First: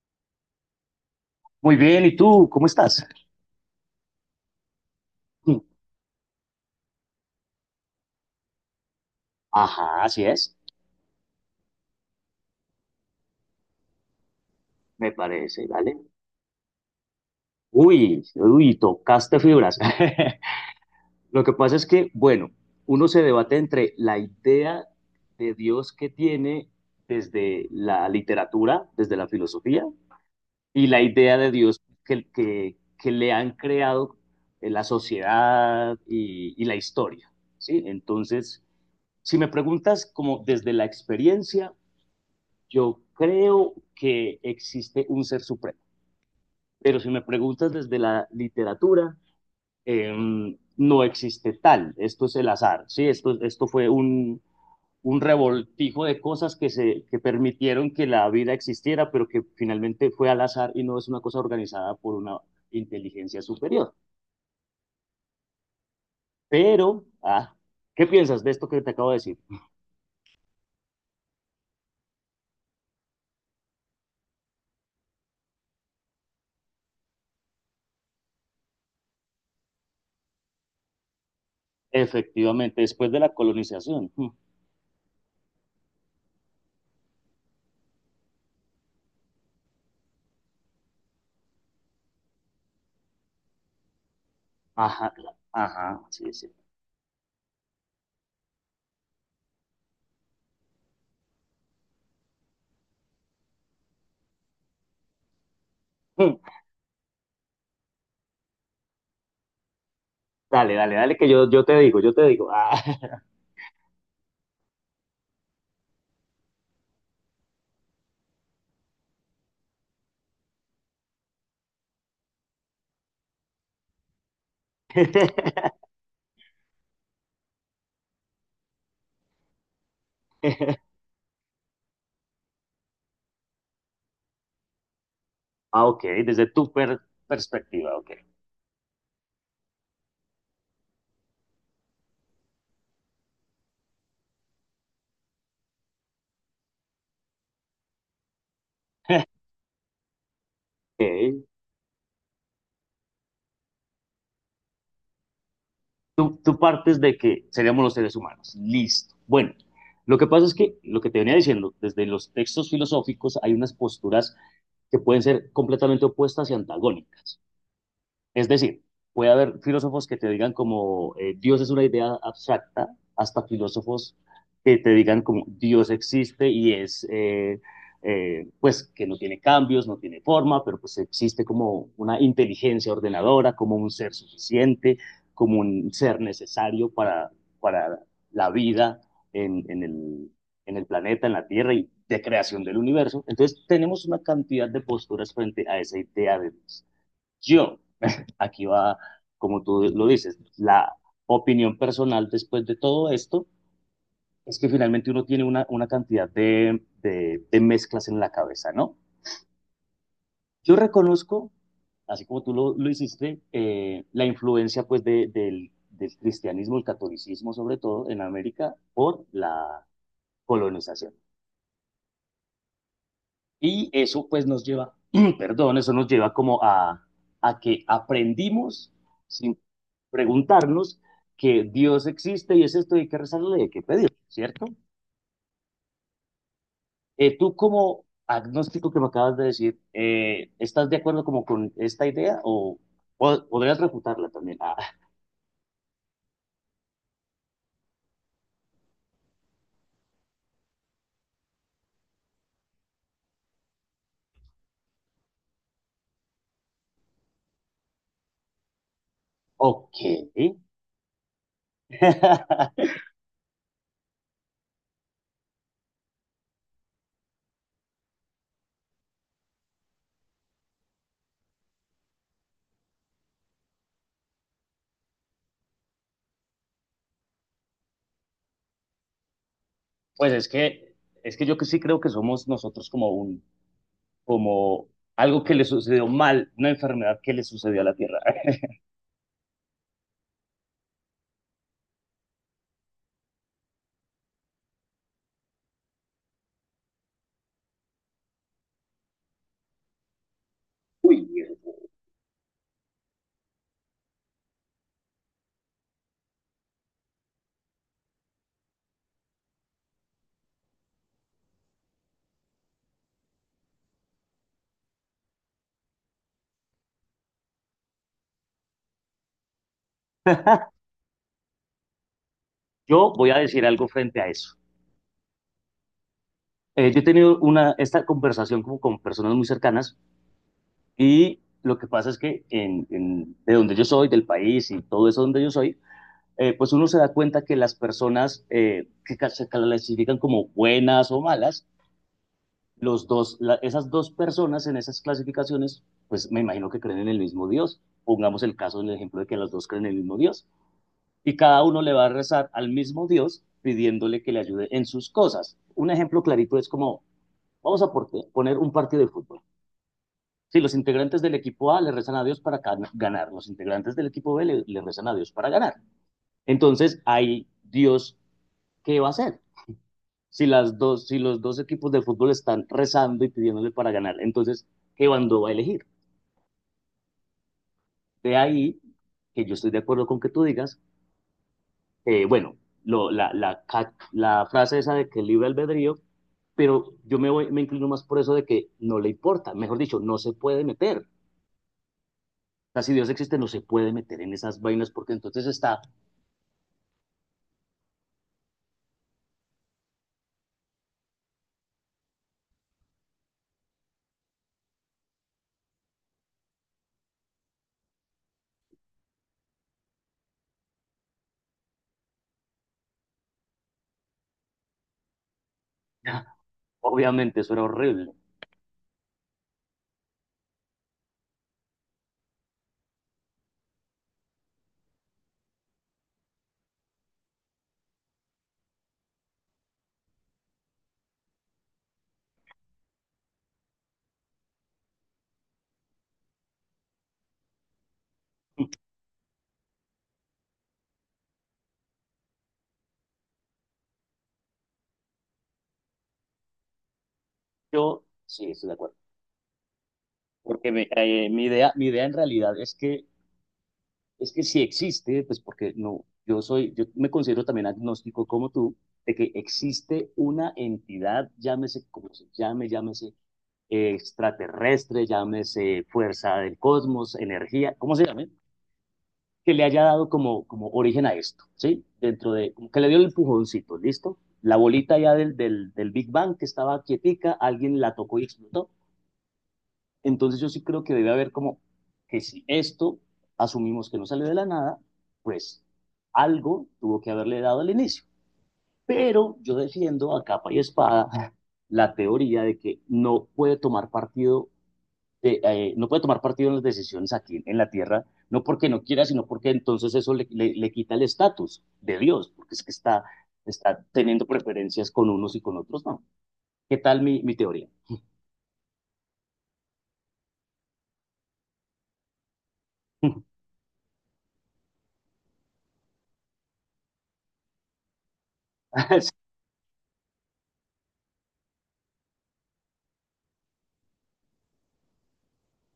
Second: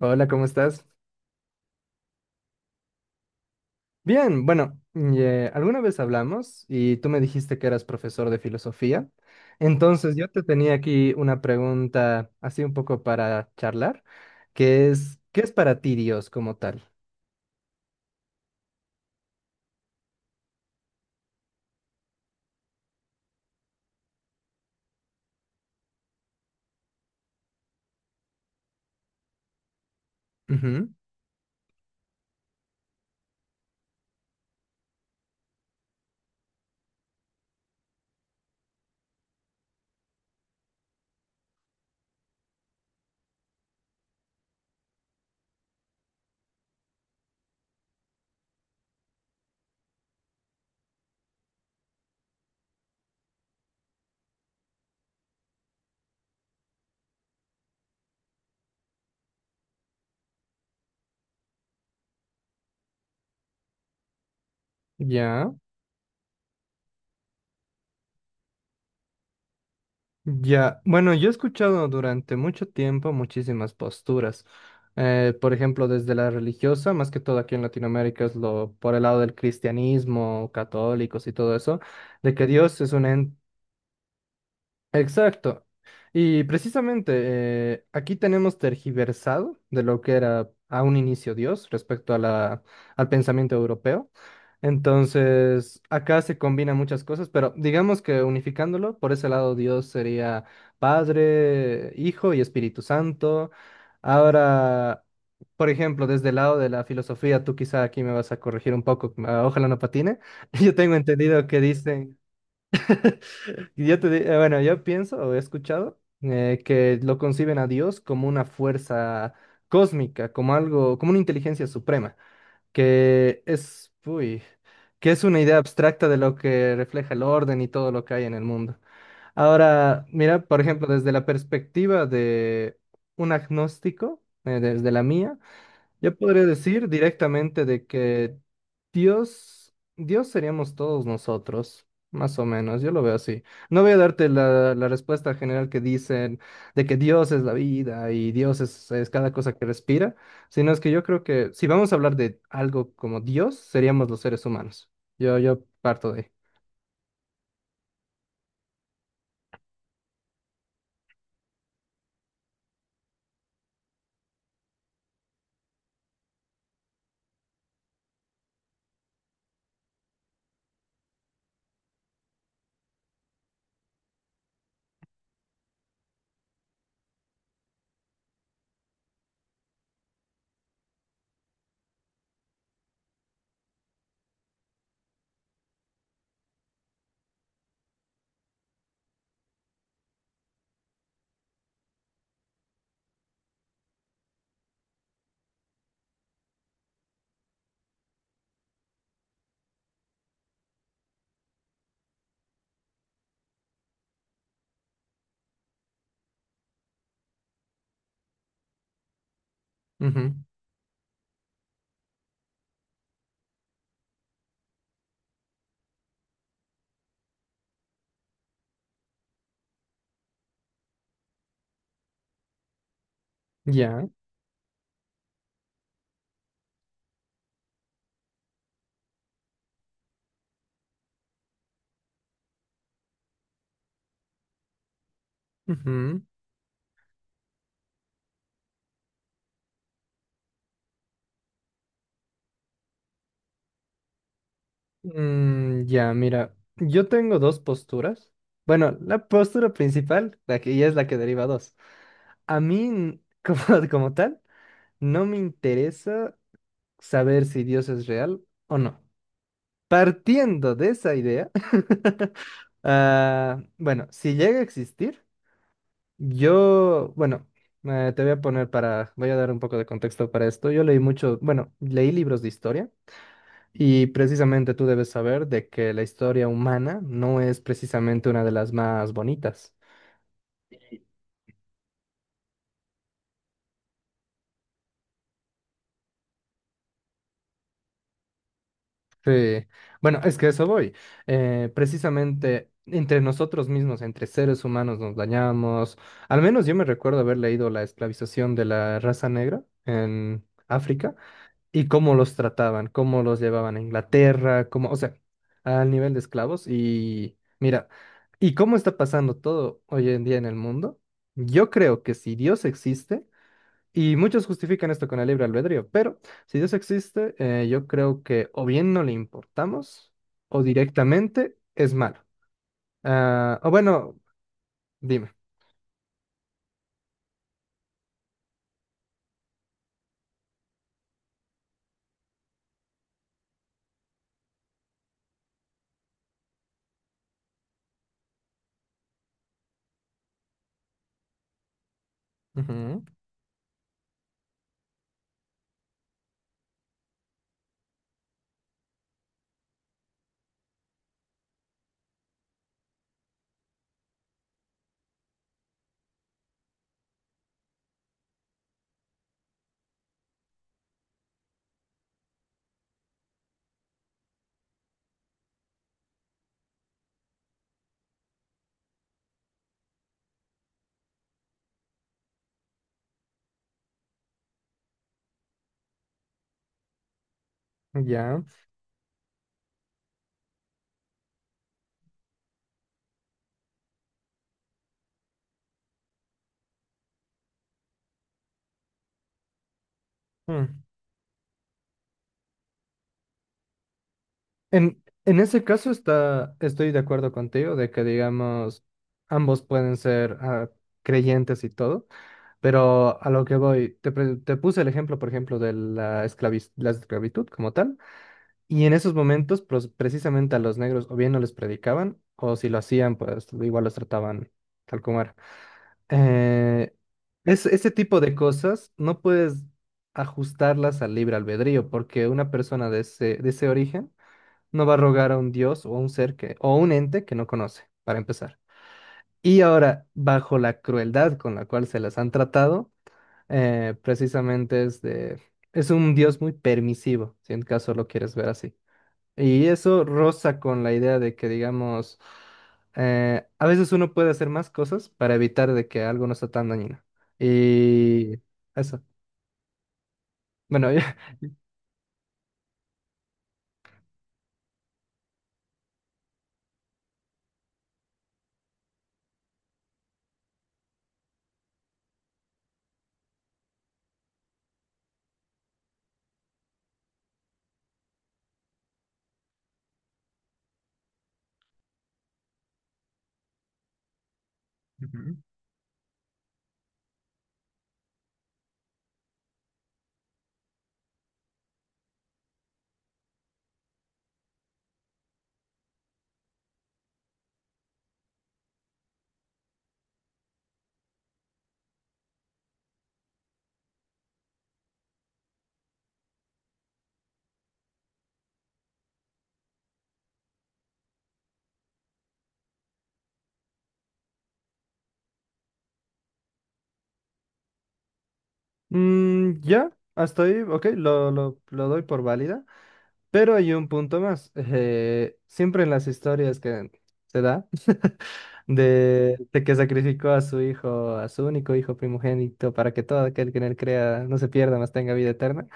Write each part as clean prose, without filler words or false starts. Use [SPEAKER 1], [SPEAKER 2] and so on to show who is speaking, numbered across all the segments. [SPEAKER 1] Hola, ¿cómo estás?
[SPEAKER 2] Muy bien, ¿y tú? ¿Cómo estás?
[SPEAKER 1] Bien, bueno, y, alguna vez hablamos y tú me dijiste que eras profesor de filosofía.
[SPEAKER 2] Ajá,
[SPEAKER 1] Entonces
[SPEAKER 2] así
[SPEAKER 1] yo te
[SPEAKER 2] es,
[SPEAKER 1] tenía aquí una pregunta así un poco para charlar, que
[SPEAKER 2] me
[SPEAKER 1] es, ¿qué es
[SPEAKER 2] parece,
[SPEAKER 1] para ti
[SPEAKER 2] ¿vale?
[SPEAKER 1] Dios como tal?
[SPEAKER 2] Uy, uy, tocaste fibras. Lo que pasa es que, bueno, uno se debate entre la idea de Dios que tiene desde la literatura, desde la filosofía, y
[SPEAKER 1] Ujú.
[SPEAKER 2] la idea de Dios que le han creado la sociedad y la historia, ¿sí? Entonces, si me preguntas como desde la experiencia, yo creo que existe un ser supremo, pero si me preguntas desde la literatura, eh, no existe tal, esto es el azar, ¿sí? Esto fue un revoltijo de cosas que, se, que permitieron que la vida existiera, pero que finalmente fue al azar y no es una cosa organizada por una inteligencia superior.
[SPEAKER 1] Ya,
[SPEAKER 2] Pero, ¿qué piensas de esto que te acabo de decir?
[SPEAKER 1] ya. Bueno, yo he escuchado durante mucho tiempo muchísimas posturas. Por ejemplo, desde la religiosa, más que todo aquí en Latinoamérica es lo por el lado del cristianismo, católicos y todo eso de que Dios
[SPEAKER 2] Efectivamente,
[SPEAKER 1] es un
[SPEAKER 2] después de la
[SPEAKER 1] ente.
[SPEAKER 2] colonización.
[SPEAKER 1] Exacto. Y precisamente aquí tenemos tergiversado de lo que era a un inicio Dios respecto a al pensamiento europeo.
[SPEAKER 2] Ajá,
[SPEAKER 1] Entonces,
[SPEAKER 2] ajá,
[SPEAKER 1] acá
[SPEAKER 2] sí,
[SPEAKER 1] se
[SPEAKER 2] sí.
[SPEAKER 1] combinan muchas cosas, pero digamos que unificándolo, por ese lado Dios sería Padre, Hijo y Espíritu Santo. Ahora, por ejemplo, desde el lado de la filosofía, tú quizá aquí me vas a corregir un poco, ah, ojalá no patine. Yo
[SPEAKER 2] Dale,
[SPEAKER 1] tengo
[SPEAKER 2] dale, dale, que
[SPEAKER 1] entendido que
[SPEAKER 2] yo te digo, yo
[SPEAKER 1] dicen...
[SPEAKER 2] te digo.
[SPEAKER 1] Bueno, yo pienso o he escuchado que lo conciben a Dios como una fuerza cósmica, como algo, como una inteligencia suprema, que es, uy, que es una idea abstracta de lo que refleja el orden y todo lo que hay en el mundo. Ahora, mira, por ejemplo, desde la perspectiva de un agnóstico, desde la mía,
[SPEAKER 2] Ah, ok,
[SPEAKER 1] yo podría
[SPEAKER 2] desde tu
[SPEAKER 1] decir directamente de
[SPEAKER 2] perspectiva, ok.
[SPEAKER 1] que Dios seríamos todos nosotros, más o menos, yo lo veo así. No voy a darte la respuesta general que dicen de que Dios es la vida y Dios es cada cosa que respira, sino es que yo creo
[SPEAKER 2] Ok.
[SPEAKER 1] que si vamos a hablar de algo como Dios, seríamos los seres humanos. Yo parto de ahí.
[SPEAKER 2] Tú partes de que seríamos los seres humanos. Listo. Bueno, lo que pasa es que lo que te venía diciendo, desde los textos filosóficos hay unas posturas que pueden ser completamente opuestas y antagónicas. Es decir, puede haber filósofos que te digan como Dios es una idea abstracta, hasta filósofos que te digan como Dios existe y es, pues, que no tiene cambios, no tiene forma, pero pues existe como una inteligencia ordenadora, como un ser suficiente, como un ser necesario para la vida en en el planeta, en la Tierra y de creación del universo. Entonces, tenemos una cantidad de posturas frente a esa idea de Dios yo, aquí va, como tú lo dices, la opinión personal después de todo esto es que finalmente uno tiene una cantidad de mezclas en la cabeza, ¿no?
[SPEAKER 1] Ujú.
[SPEAKER 2] Yo reconozco, así como tú lo hiciste, la influencia pues del cristianismo, el catolicismo sobre todo en América por la colonización. Y
[SPEAKER 1] Ya.
[SPEAKER 2] eso pues nos lleva, perdón, eso nos lleva como a que aprendimos sin preguntarnos que Dios existe y es esto y hay que rezarle, hay que pedir, ¿cierto?
[SPEAKER 1] Ujú.
[SPEAKER 2] Tú como agnóstico que me acabas de decir, ¿estás de acuerdo como con esta idea o podrías refutarla también? Ah,
[SPEAKER 1] Ya, mira, yo tengo dos posturas. Bueno, la postura principal, la que ya es la que deriva dos. A mí, como, como tal, no me interesa saber si Dios es real o no.
[SPEAKER 2] ok.
[SPEAKER 1] Partiendo de esa idea, ah, bueno, si llega a existir, yo, bueno, te voy a poner para, voy a dar un poco de contexto para esto. Yo leí mucho, bueno, leí libros de historia y precisamente tú debes saber de que la historia humana no es precisamente una de las más bonitas.
[SPEAKER 2] Pues es que yo que sí creo que somos nosotros como un, como algo que le sucedió mal, una enfermedad que le sucedió a la Tierra.
[SPEAKER 1] Sí, bueno, es que a eso voy. Precisamente entre nosotros mismos, entre seres humanos, nos dañamos. Al menos yo me recuerdo haber leído la esclavización de la raza negra en África
[SPEAKER 2] Uy,
[SPEAKER 1] y cómo los trataban, cómo los llevaban a Inglaterra, cómo, o sea, al nivel de esclavos. Y mira, ¿y cómo está pasando todo hoy en día en el mundo? Yo creo que si Dios existe y muchos justifican esto con el libre albedrío, pero si Dios existe, yo creo que o bien no le importamos o directamente es malo.
[SPEAKER 2] yo voy a
[SPEAKER 1] Ah,
[SPEAKER 2] decir
[SPEAKER 1] o
[SPEAKER 2] algo
[SPEAKER 1] bueno,
[SPEAKER 2] frente a eso.
[SPEAKER 1] dime.
[SPEAKER 2] Yo he tenido una, esta conversación como con personas muy cercanas y lo que pasa es que de donde yo soy, del país y todo eso donde yo soy, pues uno se da cuenta que las personas que se clasifican como buenas o malas, los dos, la, esas dos personas en esas clasificaciones, pues me imagino que creen en el mismo Dios. Pongamos el caso del ejemplo de que las dos creen en el mismo Dios. Y cada uno le va a rezar al mismo Dios pidiéndole que le ayude en sus cosas. Un ejemplo clarito es como, vamos a poner un partido de fútbol. Si los integrantes del equipo A le rezan a Dios para ganar, los integrantes del equipo B le rezan a Dios para ganar. Entonces, ahí Dios, ¿qué va a hacer? Si, las dos, si los dos equipos de fútbol están rezando y pidiéndole para ganar, entonces, ¿qué bando va a elegir?
[SPEAKER 1] Ujú,
[SPEAKER 2] De
[SPEAKER 1] ya.
[SPEAKER 2] ahí que yo estoy de acuerdo con que tú digas, bueno, la frase esa de que libre albedrío, pero yo me voy, me inclino más por eso de que no le importa, mejor dicho, no se puede
[SPEAKER 1] Mm.
[SPEAKER 2] meter. O sea, si Dios existe, no se puede meter en esas vainas porque
[SPEAKER 1] En
[SPEAKER 2] entonces
[SPEAKER 1] ese
[SPEAKER 2] está,
[SPEAKER 1] caso estoy de acuerdo contigo de que, digamos, ambos pueden ser ah, creyentes y todo, pero a lo que voy, te puse el ejemplo, por ejemplo, de la la esclavitud como tal. Y en esos momentos, precisamente a los negros o bien no les predicaban, o si lo hacían, pues igual los trataban tal como era. Eh,
[SPEAKER 2] obviamente, eso era
[SPEAKER 1] ese
[SPEAKER 2] horrible.
[SPEAKER 1] tipo de cosas no puedes ajustarlas al libre albedrío, porque una persona de ese origen no va a rogar a un dios o a un ser que, o a un ente que no conoce, para empezar. Y ahora, bajo la crueldad con la cual se las han tratado, precisamente es un dios muy permisivo, si en caso lo quieres ver así. Y eso roza con la idea de que, digamos, a veces uno puede hacer más cosas para evitar de que algo no sea tan dañino.
[SPEAKER 2] Yo
[SPEAKER 1] Y
[SPEAKER 2] sí estoy de acuerdo,
[SPEAKER 1] eso.
[SPEAKER 2] porque
[SPEAKER 1] Bueno, ya.
[SPEAKER 2] mi idea en realidad es que si existe, pues porque no, yo soy, yo me considero también agnóstico como tú, de que existe una entidad, llámese como se llame, llámese extraterrestre, llámese fuerza del cosmos, energía, ¿cómo se llame? Que le haya dado como, como origen a esto, ¿sí? Dentro de, como que le dio el empujoncito, ¿listo? La bolita ya
[SPEAKER 1] Ujú.
[SPEAKER 2] del Big Bang que estaba quietica, alguien la tocó y explotó. Entonces yo sí creo que debe haber como que si esto asumimos que no sale de la nada, pues algo tuvo que haberle dado al inicio. Pero yo defiendo a capa y espada la teoría de que no puede tomar partido de, no puede tomar partido en las decisiones aquí en la tierra, no porque no quiera, sino porque entonces eso le quita el estatus de Dios, porque es que está, está teniendo preferencias con unos y con otros, no. ¿Qué tal mi teoría?
[SPEAKER 1] Ya, hasta ahí, ok, lo doy por válida. Pero hay un punto más. Siempre en las historias que se da de que sacrificó a su hijo, a su único hijo primogénito, para que todo aquel que en él crea no se pierda, mas tenga vida eterna.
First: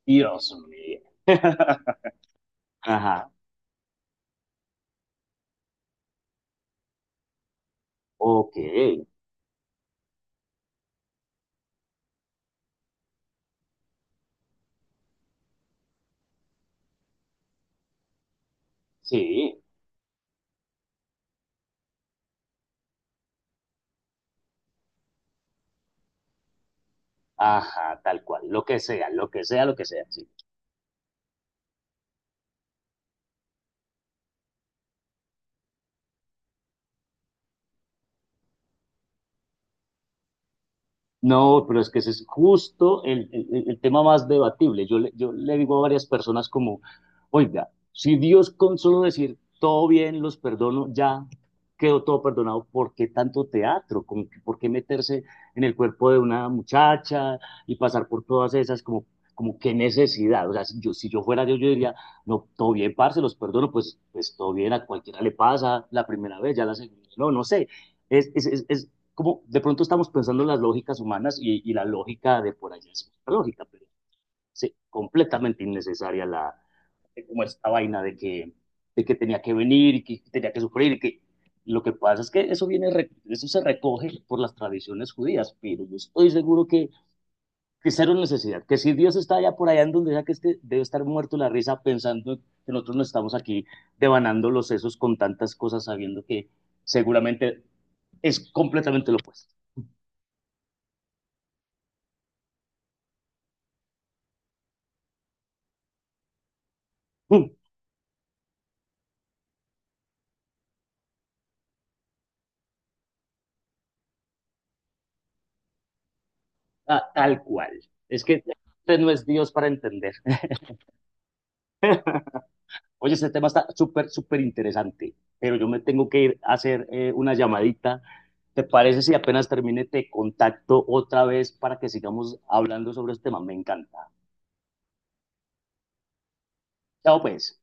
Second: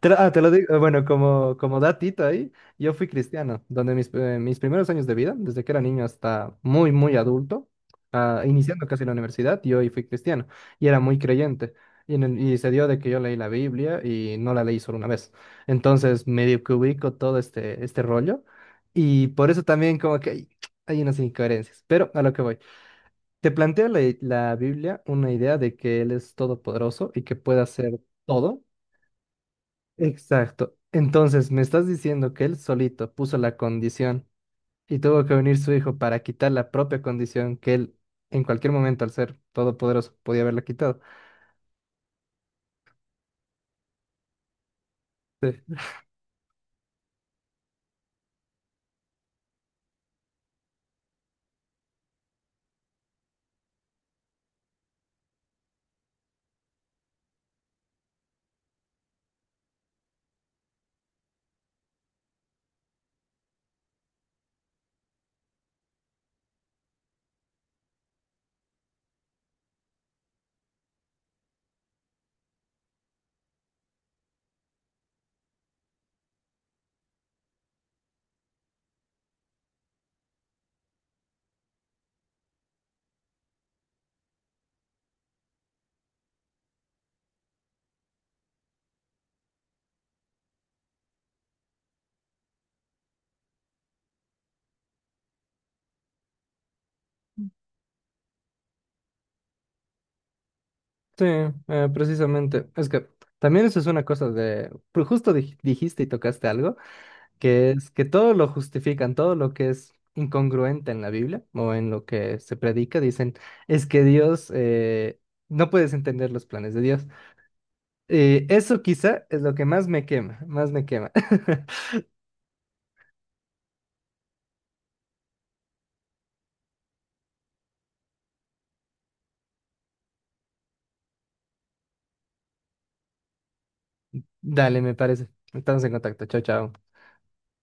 [SPEAKER 1] Te lo
[SPEAKER 2] Dios
[SPEAKER 1] digo,
[SPEAKER 2] mío.
[SPEAKER 1] bueno, como, como datito ahí, yo fui
[SPEAKER 2] Ajá,
[SPEAKER 1] cristiano, donde mis, mis primeros años de vida, desde que era niño hasta muy, muy adulto, ah,
[SPEAKER 2] ok,
[SPEAKER 1] iniciando casi la universidad, yo ahí fui cristiano y era muy creyente. Y, y se dio de que yo leí la Biblia y no la leí solo una vez. Entonces, medio que ubico todo este rollo y por
[SPEAKER 2] sí,
[SPEAKER 1] eso también como que hay unas incoherencias, pero a lo que voy. Te plantea la Biblia una idea de que Él es todopoderoso y que puede hacer
[SPEAKER 2] ajá, tal cual,
[SPEAKER 1] todo.
[SPEAKER 2] lo que sea, lo que sea, lo que sea, sí.
[SPEAKER 1] Exacto. Entonces, me estás diciendo que él solito puso la condición y tuvo que venir su hijo para quitar la propia condición que él en cualquier momento, al ser todopoderoso, podía haberla quitado.
[SPEAKER 2] No, pero es que ese es justo el tema más debatible. Yo yo le digo a varias personas como, oiga, si Dios con solo decir todo bien, los perdono, ya quedó todo perdonado, ¿por qué tanto teatro? ¿Por qué meterse en el cuerpo de una muchacha y pasar por todas esas como, como qué necesidad? O sea, si yo fuera Dios, yo diría, no, todo bien, parce, los perdono, pues, pues todo bien, a cualquiera le pasa la primera vez, ya la segunda, no, no sé. Es como de pronto estamos pensando en las lógicas humanas y la lógica de por allá es otra lógica, pero sí, completamente innecesaria la, como esta vaina de que tenía que venir y que tenía que sufrir y que lo que pasa es que eso viene, eso se recoge por las tradiciones judías, pero yo estoy seguro que cero necesidad, que si Dios está allá por allá en donde sea que esté, debe estar muerto la risa pensando que nosotros no estamos aquí devanando los sesos con tantas cosas sabiendo que seguramente es completamente lo opuesto.
[SPEAKER 1] Sí, precisamente. Es que también eso es una cosa de... pero justo dijiste y tocaste algo, que es que todo lo justifican, todo lo que es incongruente en la Biblia o en lo que se predica, dicen, es que Dios... No puedes entender los planes de
[SPEAKER 2] Ah,
[SPEAKER 1] Dios.
[SPEAKER 2] tal cual. Es que
[SPEAKER 1] Eso
[SPEAKER 2] usted no es
[SPEAKER 1] quizá es
[SPEAKER 2] Dios
[SPEAKER 1] lo que
[SPEAKER 2] para
[SPEAKER 1] más me
[SPEAKER 2] entender.
[SPEAKER 1] quema, más me quema.
[SPEAKER 2] Oye, este tema está súper, súper interesante, pero yo me tengo que ir a hacer una llamadita. ¿Te parece si apenas termine te contacto otra vez para que sigamos hablando sobre este tema? Me encanta.
[SPEAKER 1] Dale, me parece. Estamos en contacto. Chao, chao.
[SPEAKER 2] Chao, pues.